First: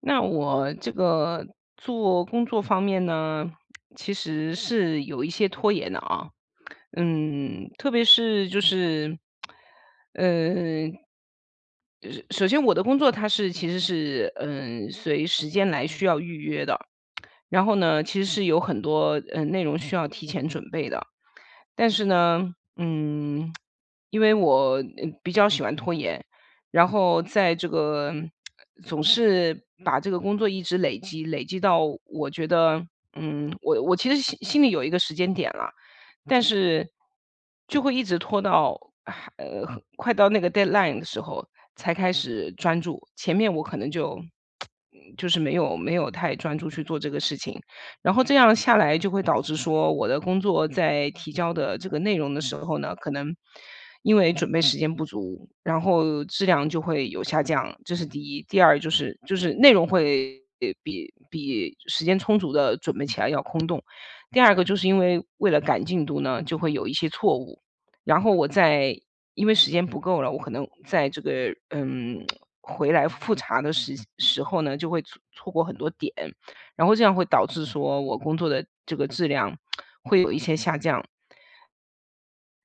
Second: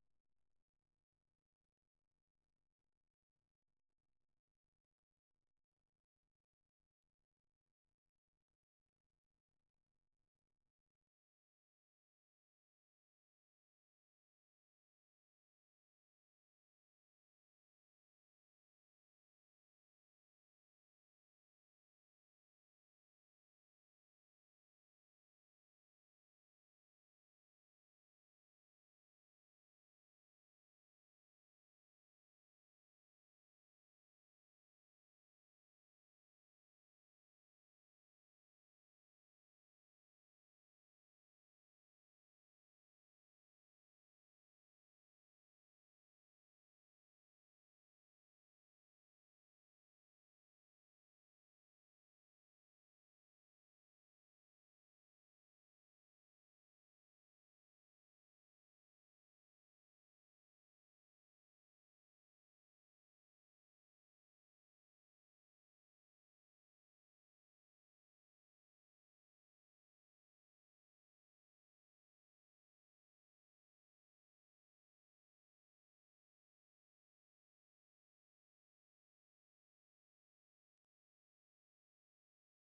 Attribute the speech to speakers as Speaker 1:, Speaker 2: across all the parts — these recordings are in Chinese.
Speaker 1: 那我做工作方面呢，其实是有一些拖延的啊。特别是就是，嗯，呃首先我的工作它是其实是随时间来需要预约的，然后呢，其实是有很多内容需要提前准备的，但是呢，嗯，因为我比较喜欢拖延，然后在这个总是把这个工作一直累积到我觉得，我其实心里有一个时间点了。但是就会一直拖到，啊呃，快到那个 deadline 的时候才开始专注。前面我可能就就是没有太专注去做这个事情，然后这样下来就会导致说，我的工作在提交的这个内容的时候呢，可能因为准备时间不足，然后质量就会有下降，这是第一。第二就是内容会比时间充足的准备起来要空洞。第二个就是因为为了赶进度呢，就会有一些错误。然后因为时间不够了，我可能在这个回来复查的时候呢，就会错过很多点，然后这样会导致说我工作的这个质量会有一些下降。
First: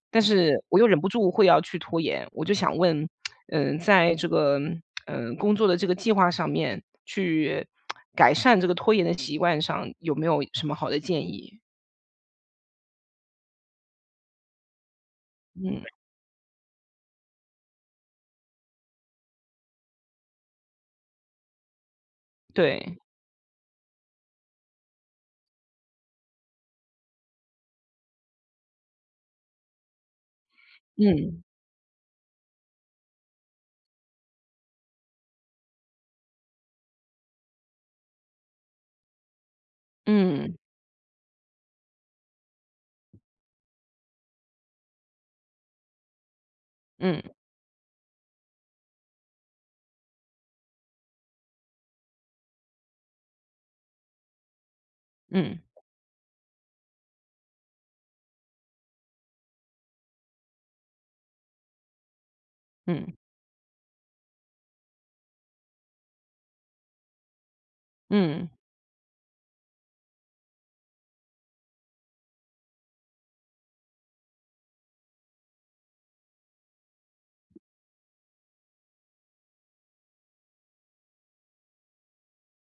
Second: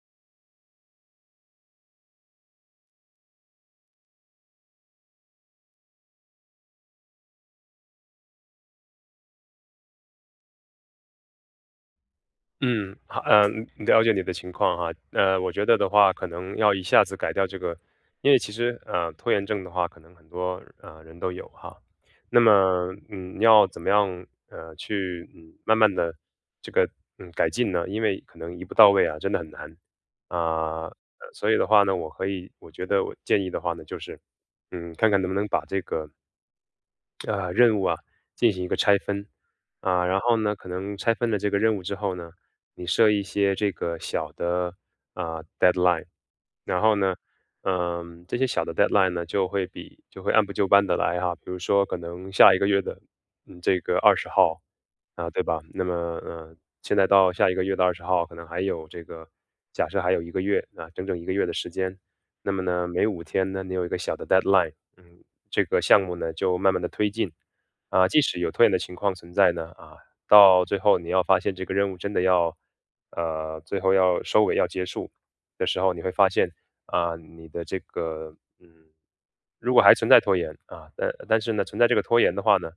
Speaker 1: 但是我又忍不住会要去拖延，我就想问，在这个工作的这个计划上面，去改善这个拖延的习惯上，有没有什么好的建议？
Speaker 2: 嗯，好，了解你的情况哈，我觉得
Speaker 1: 嗯，
Speaker 2: 的话，可能要一下子改掉这个。因为其实拖延症的话，可能很多人都有哈。那么，
Speaker 1: 对。
Speaker 2: 要怎么样去慢慢的这个改进呢？因为可能一步到位啊，真的很难啊。
Speaker 1: 嗯，
Speaker 2: 所以的话呢，我可以，我觉得我建议的话呢，就是看看能不能把这个任务啊，进行一个拆分。啊，然后呢，
Speaker 1: 嗯，
Speaker 2: 可能拆分了这个任务之后呢，你设一些这个小的deadline，然后呢，
Speaker 1: 嗯，
Speaker 2: 这些小的 deadline 呢，就会按部就班的来哈。比如说可能下一个月的这个二十号啊，对
Speaker 1: 嗯，
Speaker 2: 吧？那么现在到下一个月的二十号，可能还有假设还有一个月啊，整整一个月的时间。那么呢，每
Speaker 1: 嗯，
Speaker 2: 五天呢，你有一个小的 deadline，这个项目呢，就慢慢的推进。啊，即使
Speaker 1: 嗯，嗯，
Speaker 2: 有拖延的情况存在呢，啊，到最后你要发现这个任务真的要最后要收尾要结束的时候，你会发现，啊，你的这个如果还存在拖延啊，但是呢，存在这个拖延的话呢，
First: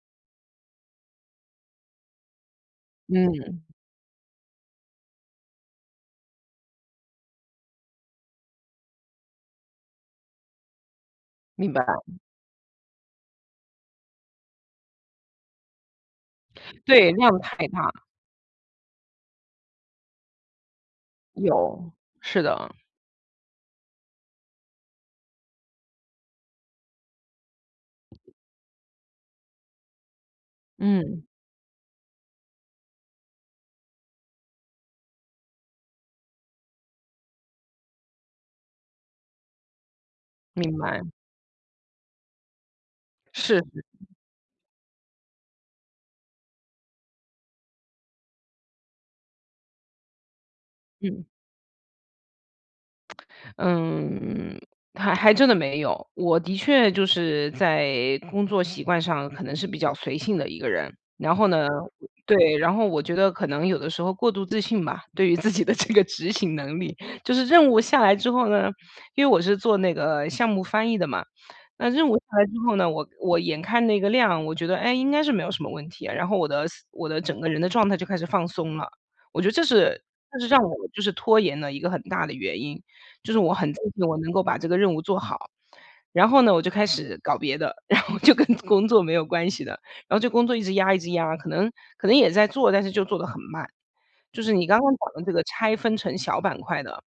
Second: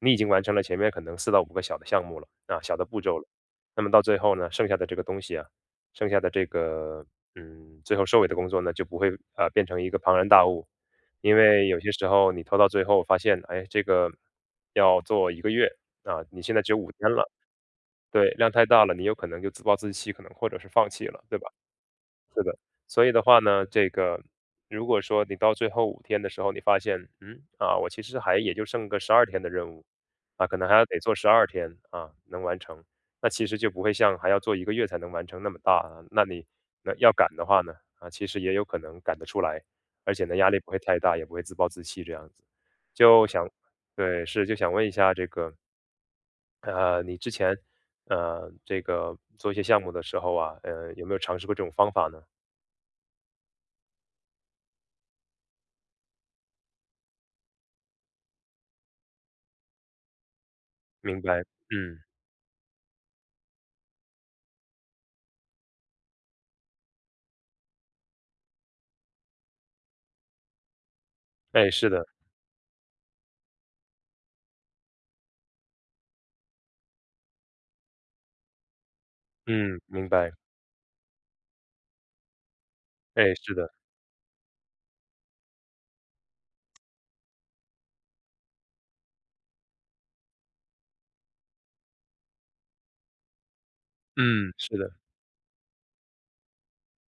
Speaker 2: 你已经完成了前面可能4到5个小的项目了，啊，小的步骤了。
Speaker 1: 嗯，
Speaker 2: 那么到最后呢，剩下的这个东西啊，剩下的这个，最后收尾的工作呢，就不会，啊变成一个庞然大物。因为
Speaker 1: 明
Speaker 2: 有
Speaker 1: 白，
Speaker 2: 些时候你拖到最后发现，哎，这个要做一个月，啊，你现在只有五天
Speaker 1: 对，
Speaker 2: 了，
Speaker 1: 量太大，
Speaker 2: 对，量太大了，你有可能就自暴自弃，可能或者是放弃了，对吧？
Speaker 1: 有，是的，
Speaker 2: 所以的话呢，这个如果说你到最后五天的时候，你发现，啊，我其实还也就剩个十二天的任务，啊，可能还要得做
Speaker 1: 嗯，
Speaker 2: 十二天，啊，能完成。那其实就不会像还要做一个月才能完成那么大啊，那要赶的话呢，啊，其实也有可能赶得出来，而且呢，压力不
Speaker 1: 明
Speaker 2: 会太
Speaker 1: 白，
Speaker 2: 大，也不会自暴自弃这样子。就想
Speaker 1: 是，
Speaker 2: 对，是，就想问一下这个。你之前，这个做一些项目的时候啊，有没有
Speaker 1: 嗯。
Speaker 2: 尝试过这种方法呢？
Speaker 1: 嗯，还真的没有。我的确就是在工作习惯上可能是比较随性的一个人，
Speaker 2: 明
Speaker 1: 然
Speaker 2: 白。
Speaker 1: 后呢，
Speaker 2: 嗯。
Speaker 1: 对，然后我觉得可能有的时候过度自信吧，对于自己的这个执行能力，就是任务下来之后呢，因为我是做那个项目翻译的嘛，
Speaker 2: 哎，
Speaker 1: 那
Speaker 2: 是的。
Speaker 1: 任务下来之后呢，我眼看那个量，我觉得，哎，应该是没有什么问题啊，然后我的整个人的状态就开始放松了。我觉得
Speaker 2: 嗯，明白。
Speaker 1: 这是让我就是拖延的一个很大的原因。就
Speaker 2: 哎，
Speaker 1: 是我
Speaker 2: 是的。
Speaker 1: 很自信我能够把这个任务做好。然后呢，我就开始搞别的，然后就跟工作没有关系的，然后这工作一直压一直压，可能也在做，但是就做得很慢。就是
Speaker 2: 嗯，
Speaker 1: 你
Speaker 2: 是
Speaker 1: 刚刚
Speaker 2: 的。
Speaker 1: 讲的这个拆分成小板块的，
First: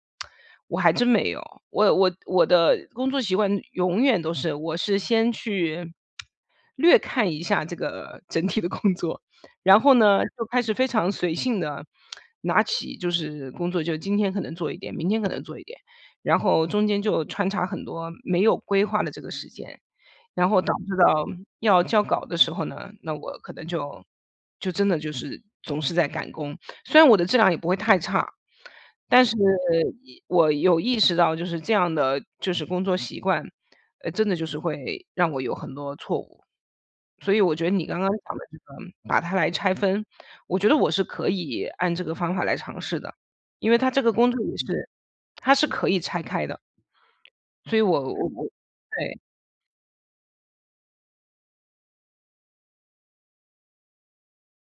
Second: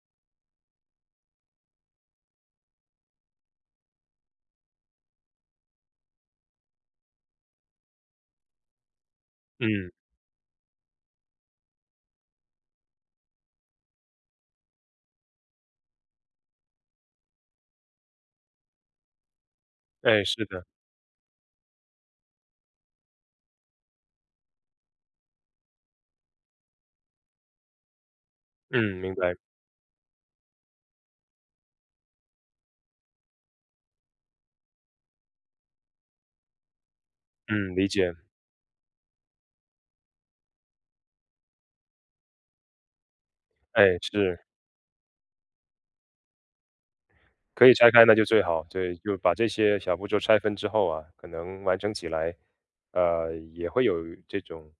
Speaker 1: 我还真没有。我我的工作习惯永远都是，我是先去略看一下这个整体的工作，然
Speaker 2: 嗯。
Speaker 1: 后呢，就开始非常随性的拿起就是工作，就今天可能做一点，明天可能做一点，然后中间就穿插很多没有规划的这个时间。
Speaker 2: 哎，是
Speaker 1: 然后
Speaker 2: 的。
Speaker 1: 导致到要交稿的时候呢，那我可能就真的就是总是在赶工。虽然我的质量也不会太差，
Speaker 2: 嗯，明
Speaker 1: 但
Speaker 2: 白。
Speaker 1: 是我有意识到就是这样的工作习惯，真的就是会让我有很多错误。所以我觉得
Speaker 2: 嗯，
Speaker 1: 你
Speaker 2: 理
Speaker 1: 刚刚
Speaker 2: 解。
Speaker 1: 讲的这个把它来拆分，我觉得我是可以按这个方法来尝试的，因为
Speaker 2: 哎，
Speaker 1: 它这个工
Speaker 2: 是。
Speaker 1: 作也是它是可以拆开的，
Speaker 2: 可以
Speaker 1: 所以
Speaker 2: 拆
Speaker 1: 我
Speaker 2: 开那就
Speaker 1: 我
Speaker 2: 最
Speaker 1: 我
Speaker 2: 好，对，就
Speaker 1: 对。
Speaker 2: 把这些小步骤拆分之后啊，可能完成起来，也会有这种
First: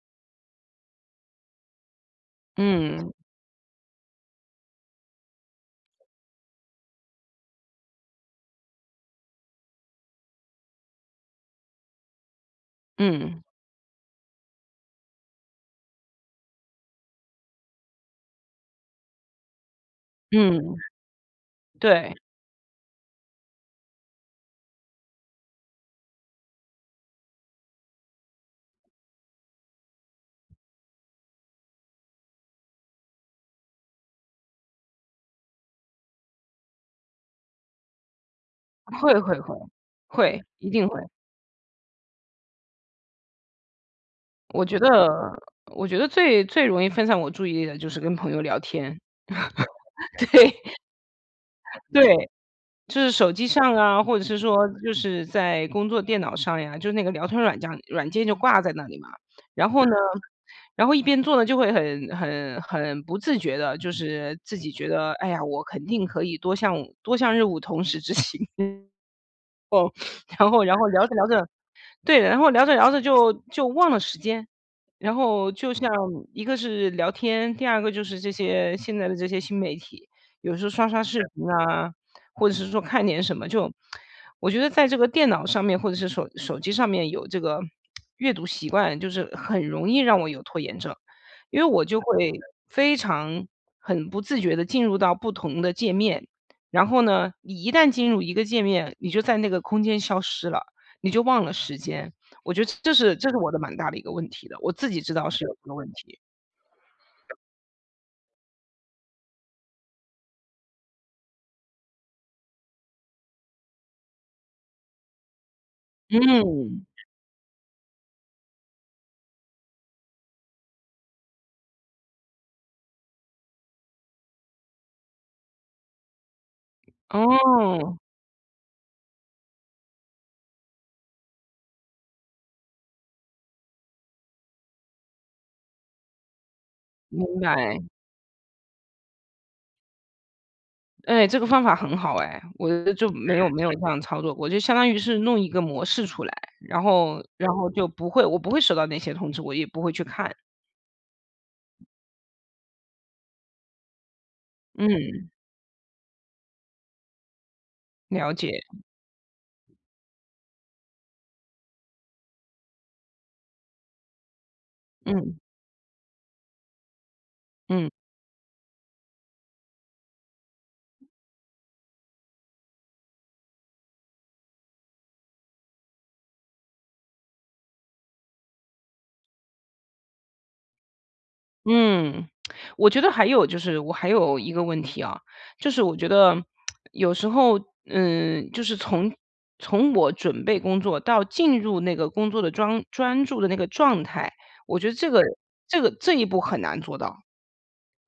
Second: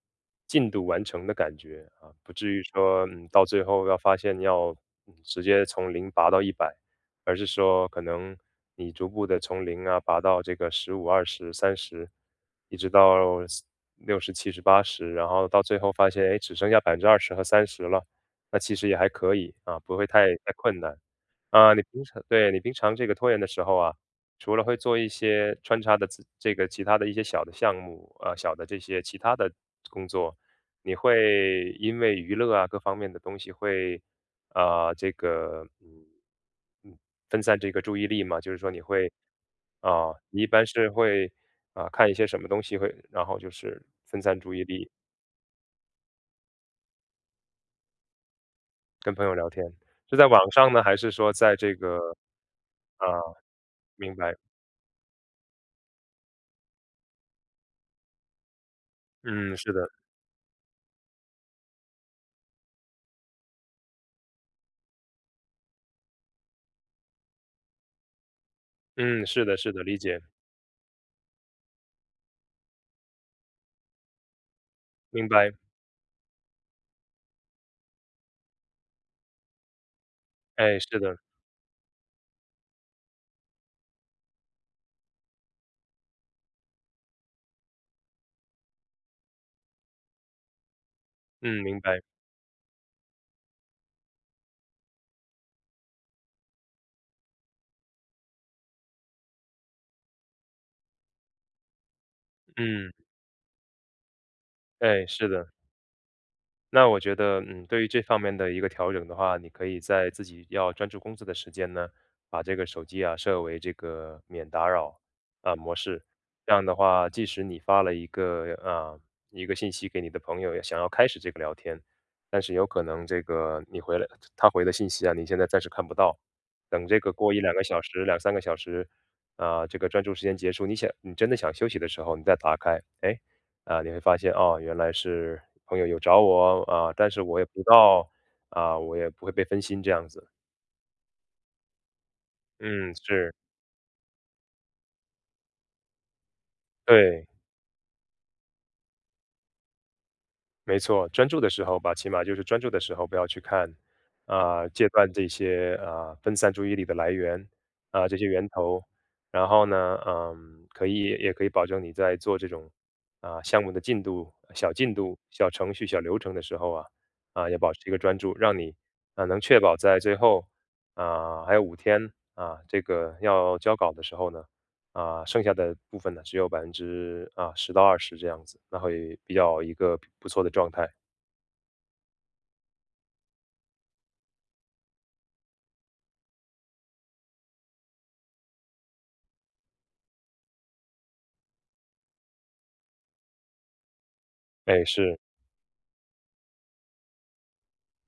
Speaker 2: 进度完成的感觉啊，不至于说，
Speaker 1: 嗯，
Speaker 2: 到最后要发现要直接从零拔到100，而是说可能你逐步的从零啊拔到这个15、20、30，一直到
Speaker 1: 嗯。
Speaker 2: 60、70、80，然后到最后发现，哎，只剩下20%和30%了，那其实也还可以啊，不会太
Speaker 1: 嗯，
Speaker 2: 困难。啊，你平
Speaker 1: 对，
Speaker 2: 常对，你平常这个拖延的时候啊，除了会做一些穿插的这个其他的一些小的项目，啊，小的这些其他的工作，你会因为娱乐啊各方面的东西会，啊、这个嗯分散这个注意力嘛？就是说
Speaker 1: 会会会，会，
Speaker 2: 你一般
Speaker 1: 一定
Speaker 2: 是
Speaker 1: 会。
Speaker 2: 会啊、看一些什么东西会，然后就是分散注意
Speaker 1: 我觉
Speaker 2: 力。
Speaker 1: 得我觉得最容易分散我注意力的就是跟朋友聊天，
Speaker 2: 跟朋友聊天，是在 网
Speaker 1: 对，
Speaker 2: 上呢，还是说在这
Speaker 1: 对，
Speaker 2: 个
Speaker 1: 就
Speaker 2: 啊、
Speaker 1: 是手机上啊，
Speaker 2: 明
Speaker 1: 或者
Speaker 2: 白？
Speaker 1: 是说就是在工作电脑上呀，就是那个聊天软件就挂在那里嘛。
Speaker 2: 嗯，
Speaker 1: 然
Speaker 2: 是的。
Speaker 1: 后呢，然后一边做呢，就会很不自觉的，就是自己觉得，哎呀，我肯定可以多项任务同时执行。
Speaker 2: 嗯，是的是的，理解。
Speaker 1: 然后聊着聊着，对，然后聊着聊着就忘了时间。然
Speaker 2: 明白。
Speaker 1: 后就像一个是聊天，第二个就是这些现在的这些新媒体，有时候
Speaker 2: 哎，
Speaker 1: 刷
Speaker 2: 是
Speaker 1: 刷
Speaker 2: 的。
Speaker 1: 视频啊，或者是说看点什么，就我觉得在这个电脑上面或者是手机上面有这个阅读习惯，就是很容易让我有拖延症。因
Speaker 2: 嗯，
Speaker 1: 为
Speaker 2: 明
Speaker 1: 我就
Speaker 2: 白。
Speaker 1: 会非常很不自觉的进入到不同的界面，然后呢，你一旦进入一个界面，你就在那个空间消失了，你就忘了时间。我觉得
Speaker 2: 嗯。
Speaker 1: 这是我的蛮大的一个问题的，我自己
Speaker 2: 哎，
Speaker 1: 知道
Speaker 2: 是
Speaker 1: 是
Speaker 2: 的。
Speaker 1: 有这个问题。
Speaker 2: 那我觉得，对于这方面的一个调整的话，你可以在自己要专注工作的时间呢，把这个手机啊设为这个免打扰啊模式。这样的
Speaker 1: 嗯，
Speaker 2: 话，即使你发了一个信息给你的朋友，想要开始这个聊天，但是有可能这个你回来他回的信息啊，你现在暂时看不到。等这个过一两个小
Speaker 1: 哦，
Speaker 2: 时、两三个小时，啊，这个专注时间结束，你真的想休息的时候，你再打开，哎，啊，你会发现，哦，原来是朋友有找我，啊，但是
Speaker 1: 明
Speaker 2: 我也不知
Speaker 1: 白。
Speaker 2: 道，啊，我也不会被分心这样子。
Speaker 1: 哎，这个方法很好哎，我
Speaker 2: 嗯，
Speaker 1: 就
Speaker 2: 是，
Speaker 1: 没有这样操作过，就相当于是弄一个模式出来，然后
Speaker 2: 对。
Speaker 1: 然后就不会我不会收到那些通知，我也不会去看。
Speaker 2: 没错，专注的时候吧，起码就是专注的时候不要去看，啊、戒断
Speaker 1: 嗯，
Speaker 2: 这些啊、分散注意力的来源啊、这些
Speaker 1: 了
Speaker 2: 源
Speaker 1: 解，
Speaker 2: 头。然后呢，也可以保证你在做这种啊、项目的进度、小进度、
Speaker 1: 嗯，
Speaker 2: 小程序、小流程的时候啊、也保持
Speaker 1: 嗯。
Speaker 2: 一个专注，让你啊、能确保在最后啊、还有五天啊、这个要交稿的时候呢，啊，剩下的部分呢，只有百分之十到二十这样子，那会比较一个不错的状态。
Speaker 1: 嗯，我觉得还有就是我还有一个问题啊，就是我觉得有时候，就是从我准备工作到进入那个工作的专注的那个状态，我
Speaker 2: 哎，
Speaker 1: 觉得这
Speaker 2: 是。
Speaker 1: 个这一步很难做到。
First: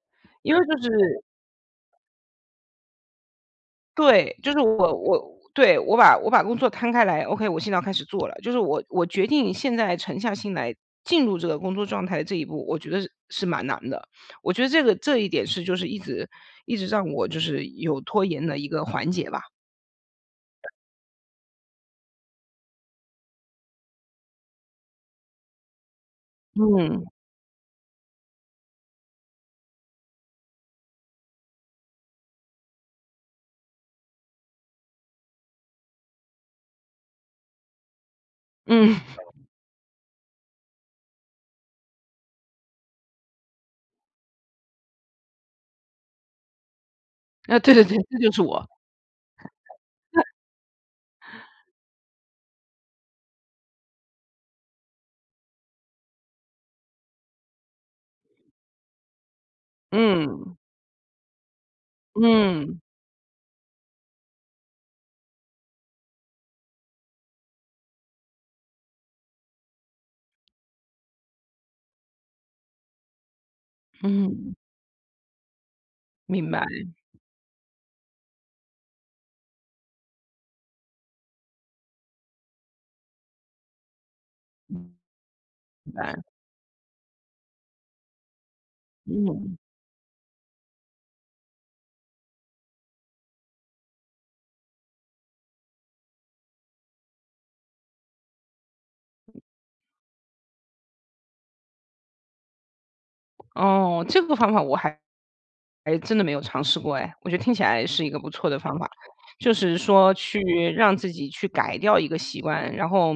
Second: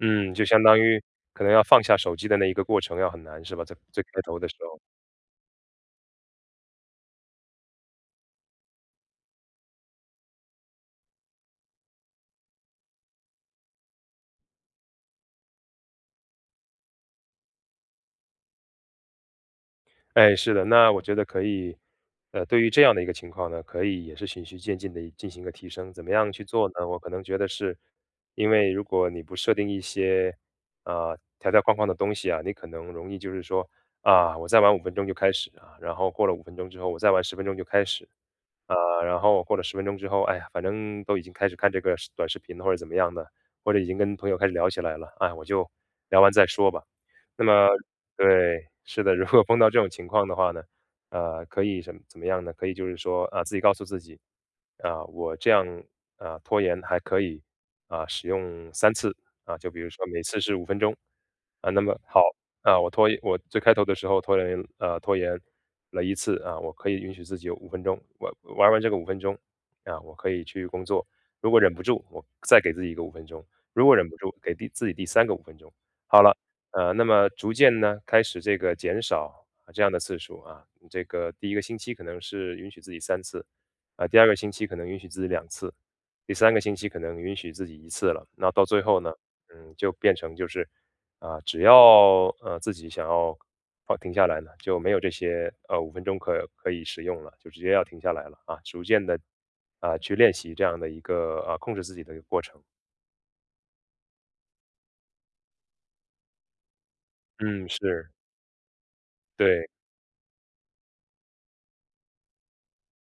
Speaker 2: 嗯，就
Speaker 1: 因为
Speaker 2: 相
Speaker 1: 就
Speaker 2: 当
Speaker 1: 是
Speaker 2: 于可能要放下手机的那一个过程要很难，是吧？在最开
Speaker 1: 对，
Speaker 2: 头的
Speaker 1: 就
Speaker 2: 时
Speaker 1: 是
Speaker 2: 候。
Speaker 1: 我对，我把工作摊开来，OK，我现在要开始做了。就是我决定现在沉下心来进入这个工作状态的这一步，我觉得是蛮难的。我觉得这个这一点是就是一直一直让我就是有拖延的一个环节吧。
Speaker 2: 哎，是的。那我觉得可以，对于这样的一个情况呢，可以也是循序渐进的进行一个提升。怎么样去做呢？我
Speaker 1: 嗯，
Speaker 2: 可能觉得是，因为如果你不设定一些啊、条条框框的东西啊，你可能容易就是说啊，我再玩五分钟就开始啊，然后过了五分钟之后，我再玩十分钟就开始，
Speaker 1: 嗯，
Speaker 2: 啊，然后或者十分钟之后，哎呀，反正都已经开始看这个短视频或者怎么样的，或者已经跟朋友开始聊起来了，哎，我就聊完再说吧。那
Speaker 1: 啊，
Speaker 2: 么
Speaker 1: 对对对，这就是我。
Speaker 2: 对，是的，如果碰到这种情况的话呢，可以怎么样呢？可以就是说，啊，自己告诉自己，啊，我这样，啊，拖延还可以，啊，使用三次，啊，就比如说每次是
Speaker 1: 嗯，
Speaker 2: 五分钟，啊，那么好，啊，
Speaker 1: 嗯，
Speaker 2: 我拖延我最开头的时候拖延，拖延了一次啊，我可以允许自己有五分钟，玩完这个五分钟啊，我可以去工作。如果忍不住，我再给自己一个五分钟；如果忍不住，
Speaker 1: 嗯，
Speaker 2: 给自己第三个五分钟。好了，
Speaker 1: 明白，
Speaker 2: 那么逐渐呢，开始这个减少啊这样的次数啊。这个第一个星期可能是允许自己三次，啊，第二个星期可能
Speaker 1: 明
Speaker 2: 允许自己2次，
Speaker 1: 白，
Speaker 2: 第三个星期可能允许自己一次了。那到最后呢，
Speaker 1: 嗯。
Speaker 2: 就变成就是啊，只要自己想要停下来呢，就没有这些五分钟可以使用了，就直接要停下来了啊，逐渐的啊去练习这样的一个啊控制自己的一个过程。
Speaker 1: 哦，这个方法我还真的没有尝试过哎，我觉得听起
Speaker 2: 嗯，
Speaker 1: 来是一
Speaker 2: 是，
Speaker 1: 个不错的方法。就
Speaker 2: 对
Speaker 1: 是说去让自己去改掉一个习惯，然后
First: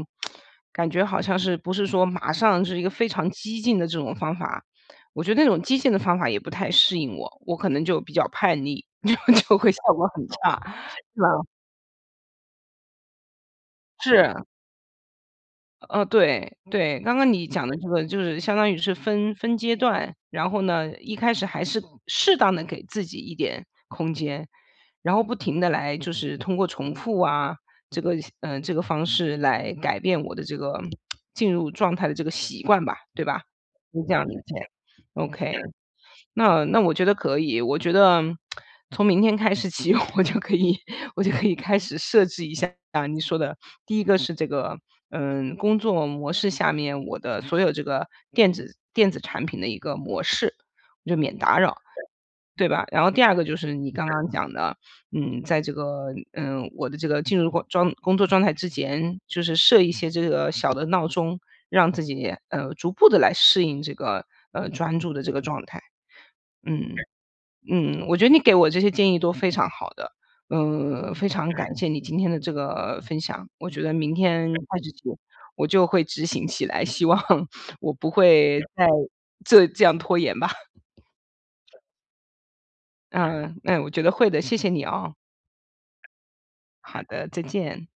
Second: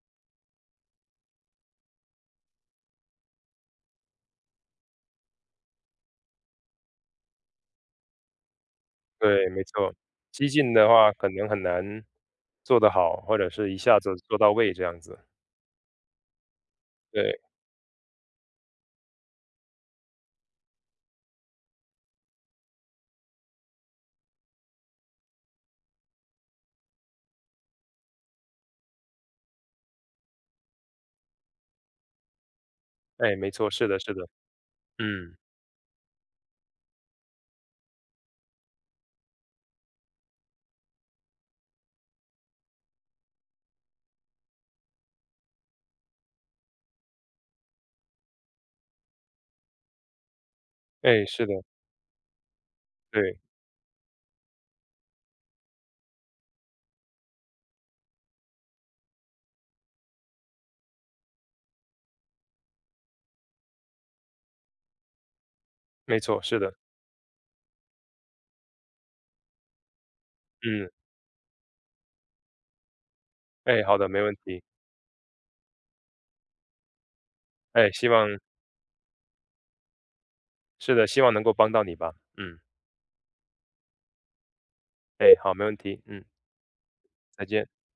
Speaker 1: 感觉好像是不是说马上是一个非常激进的这种方法，我觉得那种激进的方法也不太适应我，我可能就比较叛逆，就
Speaker 2: 对，
Speaker 1: 就
Speaker 2: 没
Speaker 1: 会效
Speaker 2: 错，
Speaker 1: 果很
Speaker 2: 激
Speaker 1: 差，
Speaker 2: 进的话
Speaker 1: 是吧？
Speaker 2: 可能很难做得好，或者是一下子做
Speaker 1: 是。
Speaker 2: 到位这样子。
Speaker 1: 对对，刚刚
Speaker 2: 对。
Speaker 1: 你讲的这个就是相当于是分阶段，然后呢，一开始还是适当的给自己一点空间，然后不停的来就是通过重复啊，这个这个方式来改变我的这个进入状态的这个习惯吧，对
Speaker 2: 哎，
Speaker 1: 吧？
Speaker 2: 没错，是的，
Speaker 1: 是
Speaker 2: 是
Speaker 1: 这样
Speaker 2: 的。
Speaker 1: 理解。
Speaker 2: 嗯。
Speaker 1: OK，那我觉得可以，我觉得从明天开始起，我就可以开始设置一下你说的，第一个是这个，嗯，工作模式下面我的所有这个电子产品的一个模式，就
Speaker 2: 哎，
Speaker 1: 免
Speaker 2: 是的。
Speaker 1: 打扰，对吧？然后第二
Speaker 2: 对，
Speaker 1: 个就是你刚刚讲的，嗯，在这个，我的这个进入工作状态之前，就是设一些这个小的闹钟，让自己，逐步的来适应这个，专注的这个状态，
Speaker 2: 没错，是的。
Speaker 1: 嗯。我觉得你给我这些建议都非常好的，
Speaker 2: 嗯。
Speaker 1: 非常感谢你今天的这个分享。我觉
Speaker 2: 哎，
Speaker 1: 得
Speaker 2: 好的，
Speaker 1: 明
Speaker 2: 没问
Speaker 1: 天
Speaker 2: 题。
Speaker 1: 开始起我就会执行起来，希望
Speaker 2: 哎，
Speaker 1: 我
Speaker 2: 希
Speaker 1: 不
Speaker 2: 望
Speaker 1: 会再这样拖延吧。
Speaker 2: 是的，希望能够帮到你吧。嗯。
Speaker 1: 嗯，那我觉得会的，谢谢你哦。
Speaker 2: 哎，好，没问题。嗯。
Speaker 1: 好的，再
Speaker 2: 再见。
Speaker 1: 见。